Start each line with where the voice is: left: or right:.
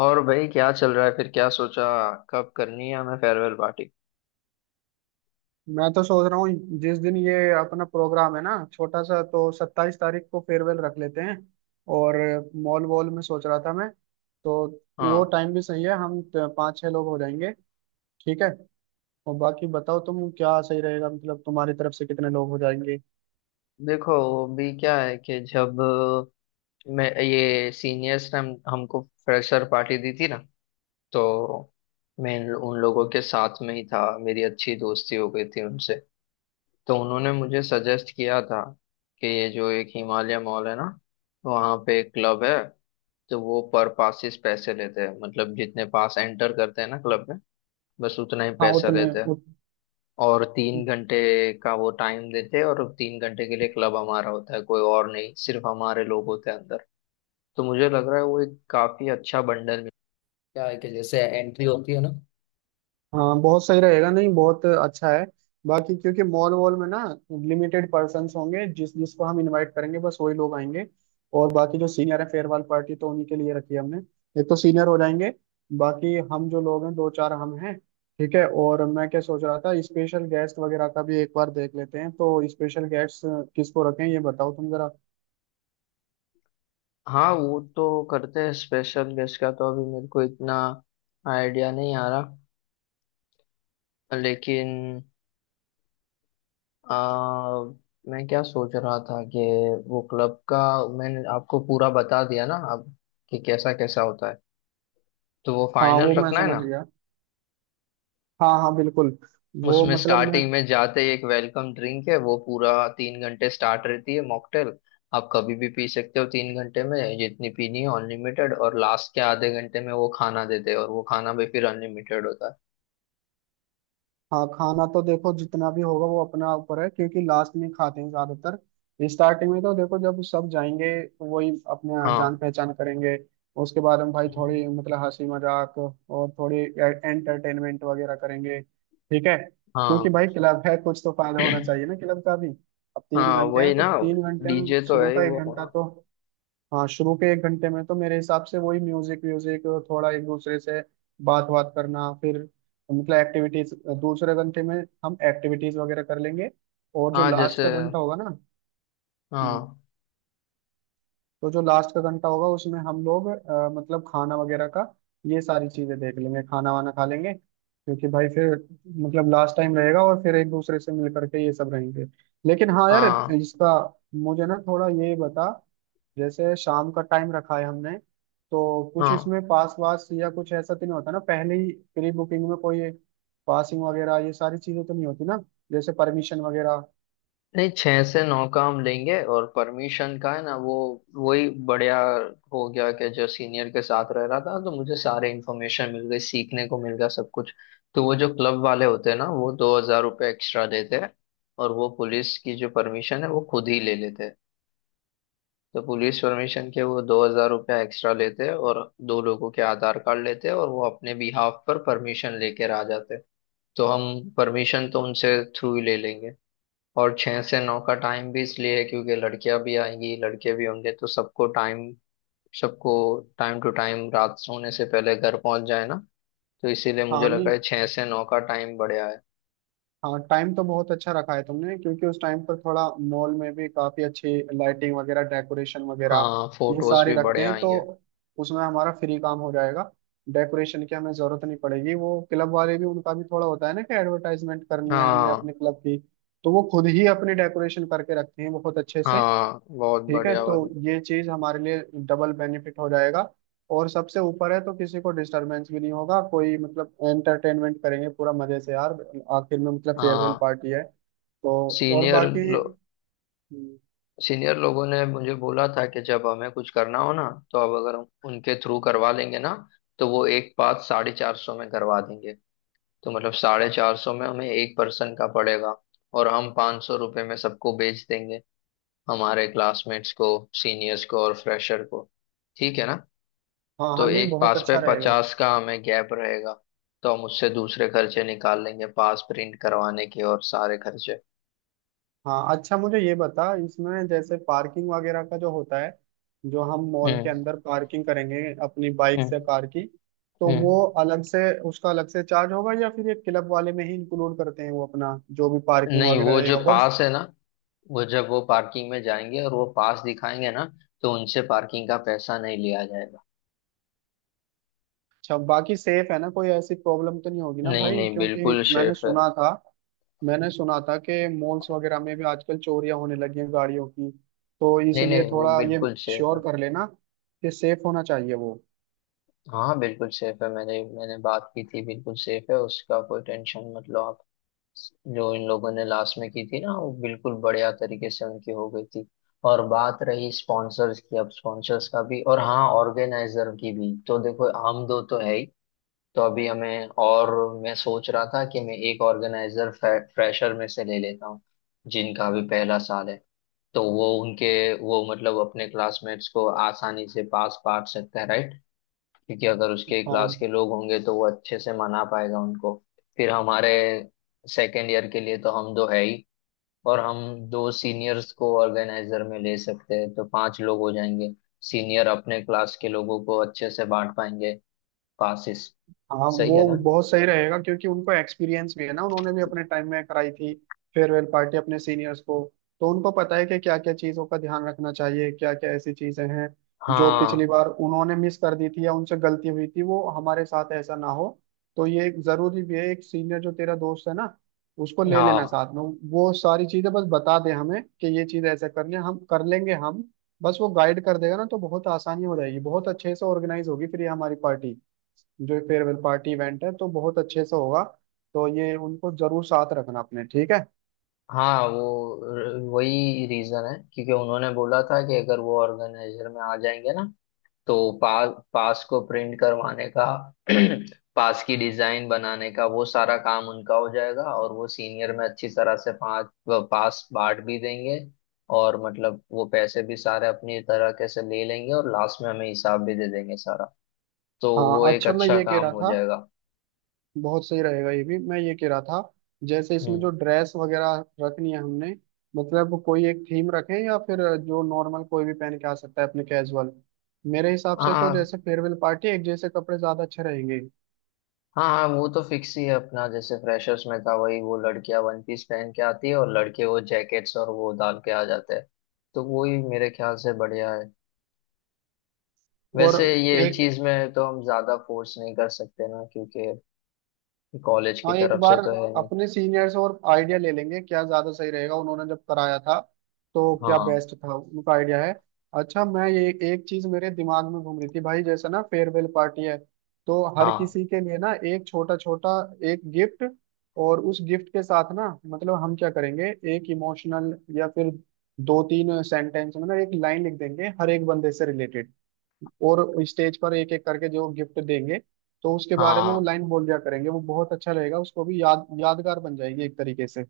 left: और भाई, क्या चल रहा है? फिर क्या सोचा, कब करनी है हमें फेयरवेल पार्टी?
right: मैं तो सोच रहा हूँ जिस दिन ये अपना प्रोग्राम है ना, छोटा सा, तो 27 तारीख को फेयरवेल रख लेते हैं। और मॉल वॉल में सोच रहा था मैं, तो वो
left: हाँ,
right: टाइम भी सही है। हम पाँच छह लोग हो जाएंगे। ठीक है। और बाकी बताओ तुम, क्या सही रहेगा, मतलब तुम्हारी तरफ से कितने लोग हो जाएंगे?
left: देखो अभी क्या है कि जब मैं, ये सीनियर्स ने हमको फ्रेशर पार्टी दी थी ना, तो मैं उन लोगों के साथ में ही था, मेरी अच्छी दोस्ती हो गई थी उनसे। तो उन्होंने मुझे सजेस्ट किया था कि ये जो एक हिमालय मॉल है ना, वहाँ पे एक क्लब है। तो वो पर पासिस पैसे लेते हैं, मतलब जितने पास एंटर करते हैं ना क्लब में, बस उतना ही
right: हाँ
left: पैसा
right: उतने
left: लेते हैं।
right: उत,
left: और 3 घंटे का वो टाइम देते हैं, और 3 घंटे के लिए क्लब हमारा होता है, कोई और नहीं, सिर्फ हमारे लोग होते हैं अंदर। तो मुझे लग रहा है वो एक काफी अच्छा बंडल मिल, क्या है कि जैसे एंट्री होती है ना।
right: हाँ बहुत सही रहेगा। नहीं बहुत अच्छा है। बाकी क्योंकि मॉल वॉल में ना लिमिटेड पर्सन्स होंगे, जिस जिसको हम इनवाइट करेंगे बस वही लोग आएंगे। और बाकी जो सीनियर है फेयरवेल पार्टी तो उन्हीं के लिए रखी है हमने। एक तो सीनियर हो जाएंगे, बाकी हम जो लोग हैं दो चार हम हैं। ठीक है। और मैं क्या सोच रहा था स्पेशल गेस्ट वगैरह का भी एक बार देख लेते हैं, तो स्पेशल गेस्ट किसको रखें ये बताओ तुम जरा।
left: हाँ, वो तो करते हैं। स्पेशल गेस्ट का तो अभी मेरे को इतना आइडिया नहीं आ रहा। लेकिन आ, मैं क्या सोच रहा था कि वो क्लब का, मैंने आपको पूरा बता दिया ना अब कि कैसा कैसा होता है, तो वो
right: हाँ
left: फाइनल
right: वो मैं
left: रखना है
right: समझ
left: ना।
right: गया। हाँ हाँ बिल्कुल। वो
left: उसमें
right: मतलब मैं।
left: स्टार्टिंग में जाते ही एक वेलकम ड्रिंक है, वो पूरा 3 घंटे स्टार्ट रहती है मॉकटेल। आप कभी भी पी सकते हो, 3 घंटे में जितनी पीनी है अनलिमिटेड। और लास्ट के आधे घंटे में वो खाना देते हैं, और वो खाना भी फिर अनलिमिटेड होता है।
right: हाँ खाना तो देखो जितना भी होगा वो अपना ऊपर है, क्योंकि लास्ट में खाते हैं ज्यादातर। स्टार्टिंग में तो देखो जब सब जाएंगे तो वही अपने
left: हाँ।
right: जान पहचान करेंगे। उसके बाद हम भाई
left: हम्म।
right: थोड़ी मतलब हंसी मजाक और थोड़ी एंटरटेनमेंट वगैरह करेंगे। ठीक है क्योंकि
left: हाँ।
right: भाई क्लब है, कुछ तो फायदा होना चाहिए ना क्लब का भी। अब तीन
left: हाँ,
right: घंटे हैं
left: वही
right: तो
left: ना।
right: 3 घंटे में
left: डीजे तो
right: शुरू
left: है ही
right: का एक
left: वो।
right: घंटा
left: हाँ।
right: तो, हाँ शुरू के 1 घंटे में तो मेरे हिसाब से वही म्यूजिक व्यूजिक, थोड़ा एक दूसरे से बात बात करना, फिर मतलब एक्टिविटीज। दूसरे घंटे में हम एक्टिविटीज वगैरह कर लेंगे। और जो
left: हाँ, जैसे।
right: लास्ट का घंटा होगा ना, हम्म,
left: हाँ।
right: तो जो लास्ट का घंटा होगा उसमें हम लोग मतलब खाना वगैरह का, ये सारी चीजें देख लेंगे, खाना वाना खा लेंगे। क्योंकि भाई फिर मतलब लास्ट टाइम रहेगा और फिर एक दूसरे से मिल करके ये सब रहेंगे। लेकिन हाँ यार,
left: हाँ।
right: इसका मुझे ना थोड़ा ये बता, जैसे शाम का टाइम रखा है हमने तो कुछ
left: हाँ।
right: इसमें पास वास या कुछ ऐसा तो नहीं होता ना, पहले ही प्री बुकिंग में कोई पासिंग वगैरह ये सारी चीजें तो नहीं होती ना, जैसे परमिशन वगैरह।
left: नहीं, 6 से 9 का हम लेंगे। और परमिशन का है ना वो, वही बढ़िया। हो गया कि जो सीनियर के साथ रह रहा था, तो मुझे सारे इन्फॉर्मेशन मिल गई, सीखने को मिल गया सब कुछ। तो वो जो क्लब वाले होते हैं ना, वो 2000 रुपये एक्स्ट्रा देते हैं। और वो पुलिस की जो परमिशन है, वो खुद ही ले लेते हैं। तो पुलिस परमिशन के वो 2000 रुपया एक्स्ट्रा लेते हैं, और दो लोगों के आधार कार्ड लेते हैं, और वो अपने बिहाफ पर परमिशन लेकर आ जाते हैं। तो हम परमिशन तो उनसे थ्रू ही ले लेंगे। और 6 से 9 का टाइम भी इसलिए है क्योंकि लड़कियां भी आएंगी, लड़के भी होंगे, तो सबको टाइम, सबको टाइम टू टाइम रात सोने से पहले घर पहुंच जाए ना। तो इसीलिए
right: हाँ
left: मुझे
right: नहीं,
left: लगा है 6 से 9 का टाइम बढ़िया है।
right: हाँ टाइम तो बहुत अच्छा रखा है तुमने, क्योंकि उस टाइम पर थोड़ा मॉल में भी काफी अच्छी लाइटिंग वगैरह डेकोरेशन वगैरह
left: हाँ,
right: ये
left: फोटोज
right: सारे
left: भी
right: रखते
left: बढ़िया
right: हैं, तो
left: आएंगे।
right: उसमें हमारा फ्री काम हो जाएगा, डेकोरेशन की हमें जरूरत नहीं पड़ेगी। वो क्लब वाले भी उनका भी थोड़ा होता है ना कि एडवर्टाइजमेंट करनी है हमने
left: हाँ।
right: अपने क्लब की, तो वो खुद ही अपनी डेकोरेशन करके रखते हैं बहुत अच्छे से।
left: हाँ, बहुत
right: ठीक है
left: बढ़िया
right: तो
left: वाली।
right: ये चीज हमारे लिए डबल बेनिफिट हो जाएगा, और सबसे ऊपर है तो किसी को डिस्टरबेंस भी नहीं होगा, कोई मतलब एंटरटेनमेंट करेंगे पूरा मजे से यार, आखिर में मतलब फेयरवेल
left: हाँ।
right: पार्टी है। तो और
left: सीनियर
right: बाकी,
left: लो, सीनियर लोगों ने मुझे बोला था कि जब हमें कुछ करना हो ना, तो अब अगर हम उनके थ्रू करवा लेंगे ना, तो वो एक बात 450 में करवा देंगे। तो मतलब 450 में हमें एक पर्सन का पड़ेगा, और हम 500 रुपये में सबको बेच देंगे, हमारे क्लासमेट्स को, सीनियर्स को, और फ्रेशर को। ठीक है ना?
right: हाँ हाँ
left: तो
right: नहीं
left: एक
right: बहुत
left: पास पे
right: अच्छा रहेगा।
left: 50 का हमें गैप रहेगा, तो हम उससे दूसरे खर्चे निकाल लेंगे, पास प्रिंट करवाने के और सारे खर्चे।
right: हाँ अच्छा मुझे ये बता, इसमें जैसे पार्किंग वगैरह का जो होता है, जो हम मॉल के
left: हम्म।
right: अंदर पार्किंग करेंगे अपनी बाइक से कार
left: हम्म।
right: की, तो वो
left: हम्म।
right: अलग से, उसका अलग से चार्ज होगा या फिर ये क्लब वाले में ही इंक्लूड करते हैं वो अपना जो भी पार्किंग
left: नहीं,
right: वगैरह
left: वो जो
right: रहेगा। और
left: पास है ना, वो जब वो पार्किंग में जाएंगे और वो पास दिखाएंगे ना, तो उनसे पार्किंग का पैसा नहीं लिया जाएगा।
right: अच्छा बाकी सेफ है ना, कोई ऐसी प्रॉब्लम तो नहीं होगी ना
left: नहीं
right: भाई,
left: नहीं,
right: क्योंकि
left: बिल्कुल
right: मैंने
left: शेफ है।
right: सुना था मैंने सुना था कि मॉल्स वगैरह में भी आजकल चोरियां होने लगी हैं गाड़ियों की, तो
left: नहीं
right: इसलिए
left: नहीं, वो
right: थोड़ा ये
left: बिल्कुल सेफ
right: श्योर
left: है।
right: कर लेना कि सेफ होना चाहिए वो।
left: हाँ, बिल्कुल सेफ है, मैंने मैंने बात की थी, बिल्कुल सेफ है, उसका कोई टेंशन, मतलब आप। जो इन लोगों ने लास्ट में की थी ना, वो बिल्कुल बढ़िया तरीके से उनकी हो गई थी। और बात रही स्पॉन्सर्स की, अब स्पॉन्सर्स का भी और हाँ, ऑर्गेनाइजर की भी, तो देखो हम दो तो है ही। तो अभी हमें और, मैं सोच रहा था कि मैं एक ऑर्गेनाइजर फ्रेशर में से ले लेता हूँ, जिनका अभी पहला साल है। तो वो उनके, वो मतलब अपने क्लासमेट्स को आसानी से पास बांट सकता है, राइट? क्योंकि अगर उसके
right: हाँ
left: क्लास के लोग होंगे, तो वो अच्छे से मना पाएगा उनको। फिर हमारे सेकेंड ईयर के लिए तो हम दो है ही, और हम दो सीनियर्स को ऑर्गेनाइजर में ले सकते हैं, तो पांच लोग हो जाएंगे। सीनियर अपने क्लास के लोगों को अच्छे से बांट पाएंगे पासिस।
right: हाँ,
left: सही है
right: वो
left: ना?
right: बहुत सही रहेगा क्योंकि उनको एक्सपीरियंस भी है ना, उन्होंने भी अपने टाइम में कराई थी फेयरवेल पार्टी अपने सीनियर्स को, तो उनको पता है कि क्या क्या चीज़ों का ध्यान रखना चाहिए, क्या क्या ऐसी चीज़ें हैं जो पिछली
left: हाँ।
right: बार उन्होंने मिस कर दी थी या उनसे गलती हुई थी, वो हमारे साथ ऐसा ना हो। तो ये एक जरूरी भी है, एक सीनियर जो तेरा दोस्त है ना उसको ले लेना
left: हाँ,
right: साथ में, वो सारी चीज़ें बस बता दे हमें कि ये चीज़ ऐसा करनी है हम कर लेंगे हम, बस वो गाइड कर देगा ना तो बहुत आसानी हो जाएगी, बहुत अच्छे से ऑर्गेनाइज होगी फिर ये हमारी पार्टी, जो फेयरवेल पार्टी इवेंट है तो बहुत अच्छे से होगा। तो ये उनको जरूर साथ रखना अपने, ठीक है।
left: हाँ वो वही रीजन है, क्योंकि उन्होंने बोला था कि अगर वो ऑर्गेनाइजर में आ जाएंगे ना, तो पास पास को प्रिंट करवाने का, पास की डिजाइन बनाने का, वो सारा काम उनका हो जाएगा। और वो सीनियर में अच्छी तरह से पास पास बांट भी देंगे। और मतलब वो पैसे भी सारे अपनी तरह के से ले लेंगे, और लास्ट में हमें हिसाब भी दे देंगे सारा। तो वो
right: हाँ
left: एक
right: अच्छा मैं
left: अच्छा
right: ये कह
left: काम
right: रहा
left: हो
right: था,
left: जाएगा।
right: बहुत सही रहेगा ये भी। मैं ये कह रहा था जैसे इसमें जो
left: हम्म।
right: ड्रेस वगैरह रखनी है हमने, मतलब कोई एक थीम रखें या फिर जो नॉर्मल कोई भी पहन के आ सकता है अपने कैजुअल। मेरे हिसाब से तो
left: हाँ
right: जैसे फेयरवेल पार्टी एक जैसे कपड़े ज्यादा अच्छे रहेंगे।
left: हाँ। हाँ, वो तो फिक्स ही है अपना, जैसे फ्रेशर्स में था वही, वो लड़कियां वन पीस पहन के आती है, और लड़के वो जैकेट्स और वो डाल के आ जाते हैं। तो वो ही मेरे ख्याल से बढ़िया है।
right: और
left: वैसे ये
right: एक,
left: चीज में तो हम ज्यादा फोर्स नहीं कर सकते ना, क्योंकि कॉलेज की
right: हाँ एक
left: तरफ से
right: बार
left: तो है नहीं।
right: अपने सीनियर से और आइडिया ले लेंगे क्या ज्यादा सही रहेगा, उन्होंने जब कराया था तो क्या
left: हाँ।
right: बेस्ट था उनका आइडिया है। अच्छा मैं ये एक चीज मेरे दिमाग में घूम रही थी भाई, जैसे ना फेयरवेल पार्टी है तो हर
left: हाँ।
right: किसी के लिए ना एक छोटा छोटा एक गिफ्ट, और उस गिफ्ट के साथ ना मतलब हम क्या करेंगे, एक इमोशनल या फिर दो तीन सेंटेंस में ना एक लाइन लिख देंगे हर एक बंदे से रिलेटेड, और स्टेज पर एक एक करके जो गिफ्ट देंगे तो उसके बारे में वो
left: हाँ।
right: लाइन बोल दिया करेंगे, वो बहुत अच्छा रहेगा उसको भी यादगार बन जाएगी एक तरीके से।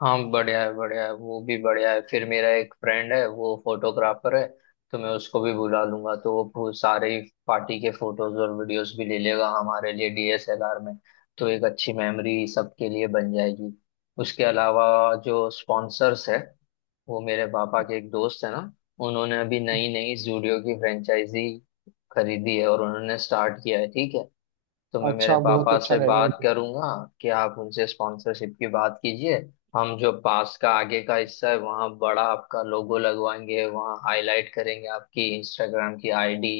left: हाँ, बढ़िया है, बढ़िया है, वो भी बढ़िया है। फिर मेरा एक फ्रेंड है, वो फोटोग्राफर है, तो मैं उसको भी बुला लूंगा, तो वो सारे ही पार्टी के फोटोज और वीडियोस भी ले लेगा हमारे लिए डीएसएलआर में। तो एक अच्छी मेमोरी सबके लिए बन जाएगी। उसके अलावा जो स्पॉन्सर्स है, वो मेरे पापा के एक दोस्त है ना, उन्होंने अभी नई नई जूडियो की फ्रेंचाइजी खरीदी है, और उन्होंने स्टार्ट किया है, ठीक है। तो मैं मेरे
right: अच्छा बहुत
left: पापा
right: अच्छा
left: से
right: रहेगा ये
left: बात
right: तो।
left: करूंगा कि आप उनसे स्पॉन्सरशिप की बात कीजिए। हम जो पास का आगे का हिस्सा है, वहाँ बड़ा आपका लोगो लगवाएंगे, वहाँ हाईलाइट करेंगे आपकी इंस्टाग्राम की आईडी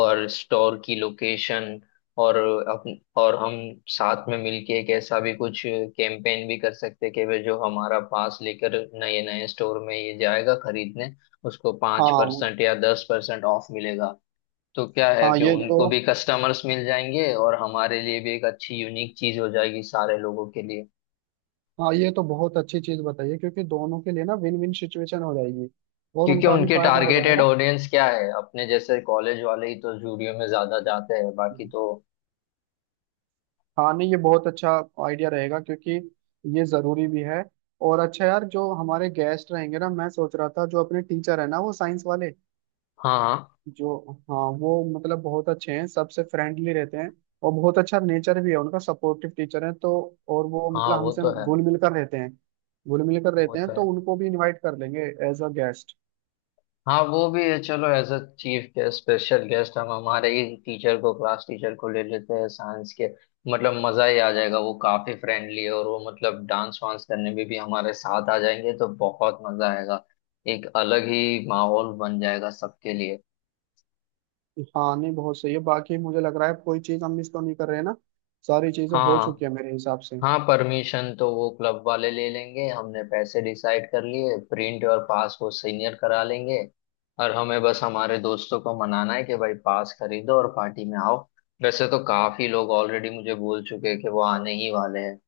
left: और स्टोर की लोकेशन। और और हम साथ में मिलके एक ऐसा भी कुछ कैंपेन भी कर सकते हैं कि वे जो हमारा पास लेकर नए नए स्टोर में ये जाएगा खरीदने, उसको पाँच
right: हाँ
left: परसेंट या 10% ऑफ मिलेगा। तो क्या है
right: हाँ
left: कि
right: ये तो,
left: उनको भी कस्टमर्स मिल जाएंगे, और हमारे लिए भी एक अच्छी यूनिक चीज हो जाएगी सारे लोगों के लिए।
right: हाँ ये तो बहुत अच्छी चीज बताइए, क्योंकि दोनों के लिए ना विन विन सिचुएशन हो जाएगी और
left: क्योंकि
right: उनका भी
left: उनके
right: फायदा हो
left: टारगेटेड
right: जाएगा।
left: ऑडियंस क्या है? अपने जैसे कॉलेज वाले ही तो स्टूडियो में ज्यादा जाते हैं, बाकी तो।
right: हाँ नहीं ये बहुत अच्छा आइडिया रहेगा, क्योंकि ये जरूरी भी है। और अच्छा यार जो हमारे गेस्ट रहेंगे ना, मैं सोच रहा था जो अपने टीचर है ना वो साइंस वाले,
left: हाँ।
right: जो, हाँ वो मतलब बहुत अच्छे हैं, सबसे फ्रेंडली रहते हैं और बहुत अच्छा नेचर भी है उनका, सपोर्टिव टीचर है तो। और वो
left: हाँ,
right: मतलब
left: वो
right: हमसे
left: तो है।
right: घुल मिल कर रहते हैं, घुल मिल कर
left: वो
right: रहते हैं
left: तो
right: तो
left: है।
right: उनको भी इनवाइट कर लेंगे एज अ गेस्ट।
left: हाँ, वो भी है। चलो, as a chief guest special guest हम हमारे ही टीचर को, क्लास टीचर को ले लेते हैं, साइंस के। मतलब मजा ही आ जाएगा, वो काफी फ्रेंडली है, और वो मतलब डांस वांस करने में भी हमारे साथ आ जाएंगे, तो बहुत मजा आएगा, एक अलग ही माहौल बन जाएगा सबके लिए।
right: हाँ नहीं बहुत सही है, बाकी मुझे लग रहा है कोई चीज हम मिस तो नहीं कर रहे हैं ना, सारी चीजें हो चुकी
left: हाँ।
right: है मेरे हिसाब से।
left: हाँ, परमिशन तो वो क्लब वाले ले लेंगे, हमने पैसे डिसाइड कर लिए, प्रिंट और पास वो सीनियर करा लेंगे। और हमें बस हमारे दोस्तों को मनाना है कि भाई, पास खरीदो और पार्टी में आओ। वैसे तो काफी लोग ऑलरेडी मुझे बोल चुके हैं कि वो आने ही वाले हैं।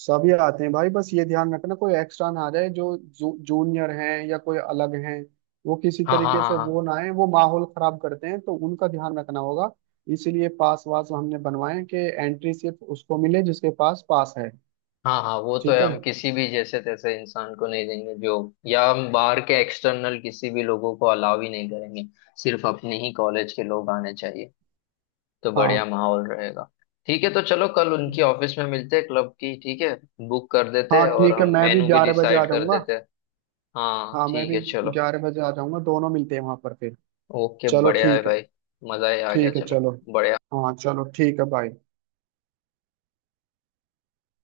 right: सभी आते हैं भाई बस ये ध्यान रखना कोई एक्स्ट्रा ना आ जाए, जो जूनियर हैं या कोई अलग हैं, वो किसी
left: हाँ। हाँ।
right: तरीके
left: हाँ।
right: से
left: हाँ।
right: वो ना आए, वो माहौल खराब करते हैं तो उनका ध्यान रखना होगा। इसीलिए पास वास हमने बनवाए कि एंट्री सिर्फ उसको मिले जिसके पास पास है,
left: हाँ। हाँ, वो तो
right: ठीक
left: है।
right: है।
left: हम किसी भी जैसे तैसे इंसान को नहीं देंगे जो, या हम बाहर के एक्सटर्नल किसी भी लोगों को अलाउ ही नहीं करेंगे। सिर्फ अपने ही कॉलेज के लोग आने चाहिए, तो
right: हाँ
left: बढ़िया माहौल रहेगा। ठीक है, तो चलो कल उनकी ऑफिस में मिलते हैं, क्लब की, ठीक है, बुक कर देते
right: हाँ
left: हैं, और
right: ठीक है,
left: हम
right: मैं भी
left: मेनू भी
right: 11 बजे आ
left: डिसाइड कर
right: जाऊंगा।
left: देते हैं। हाँ,
right: हाँ मैं
left: ठीक
right: भी
left: है, चलो।
right: 11 बजे आ जाऊंगा, दोनों मिलते हैं वहां पर फिर।
left: ओके,
right: चलो
left: बढ़िया है
right: ठीक है।
left: भाई, मजा ही आ गया,
right: ठीक है
left: चलो।
right: चलो।
left: बढ़िया।
right: हाँ चलो ठीक है बाय।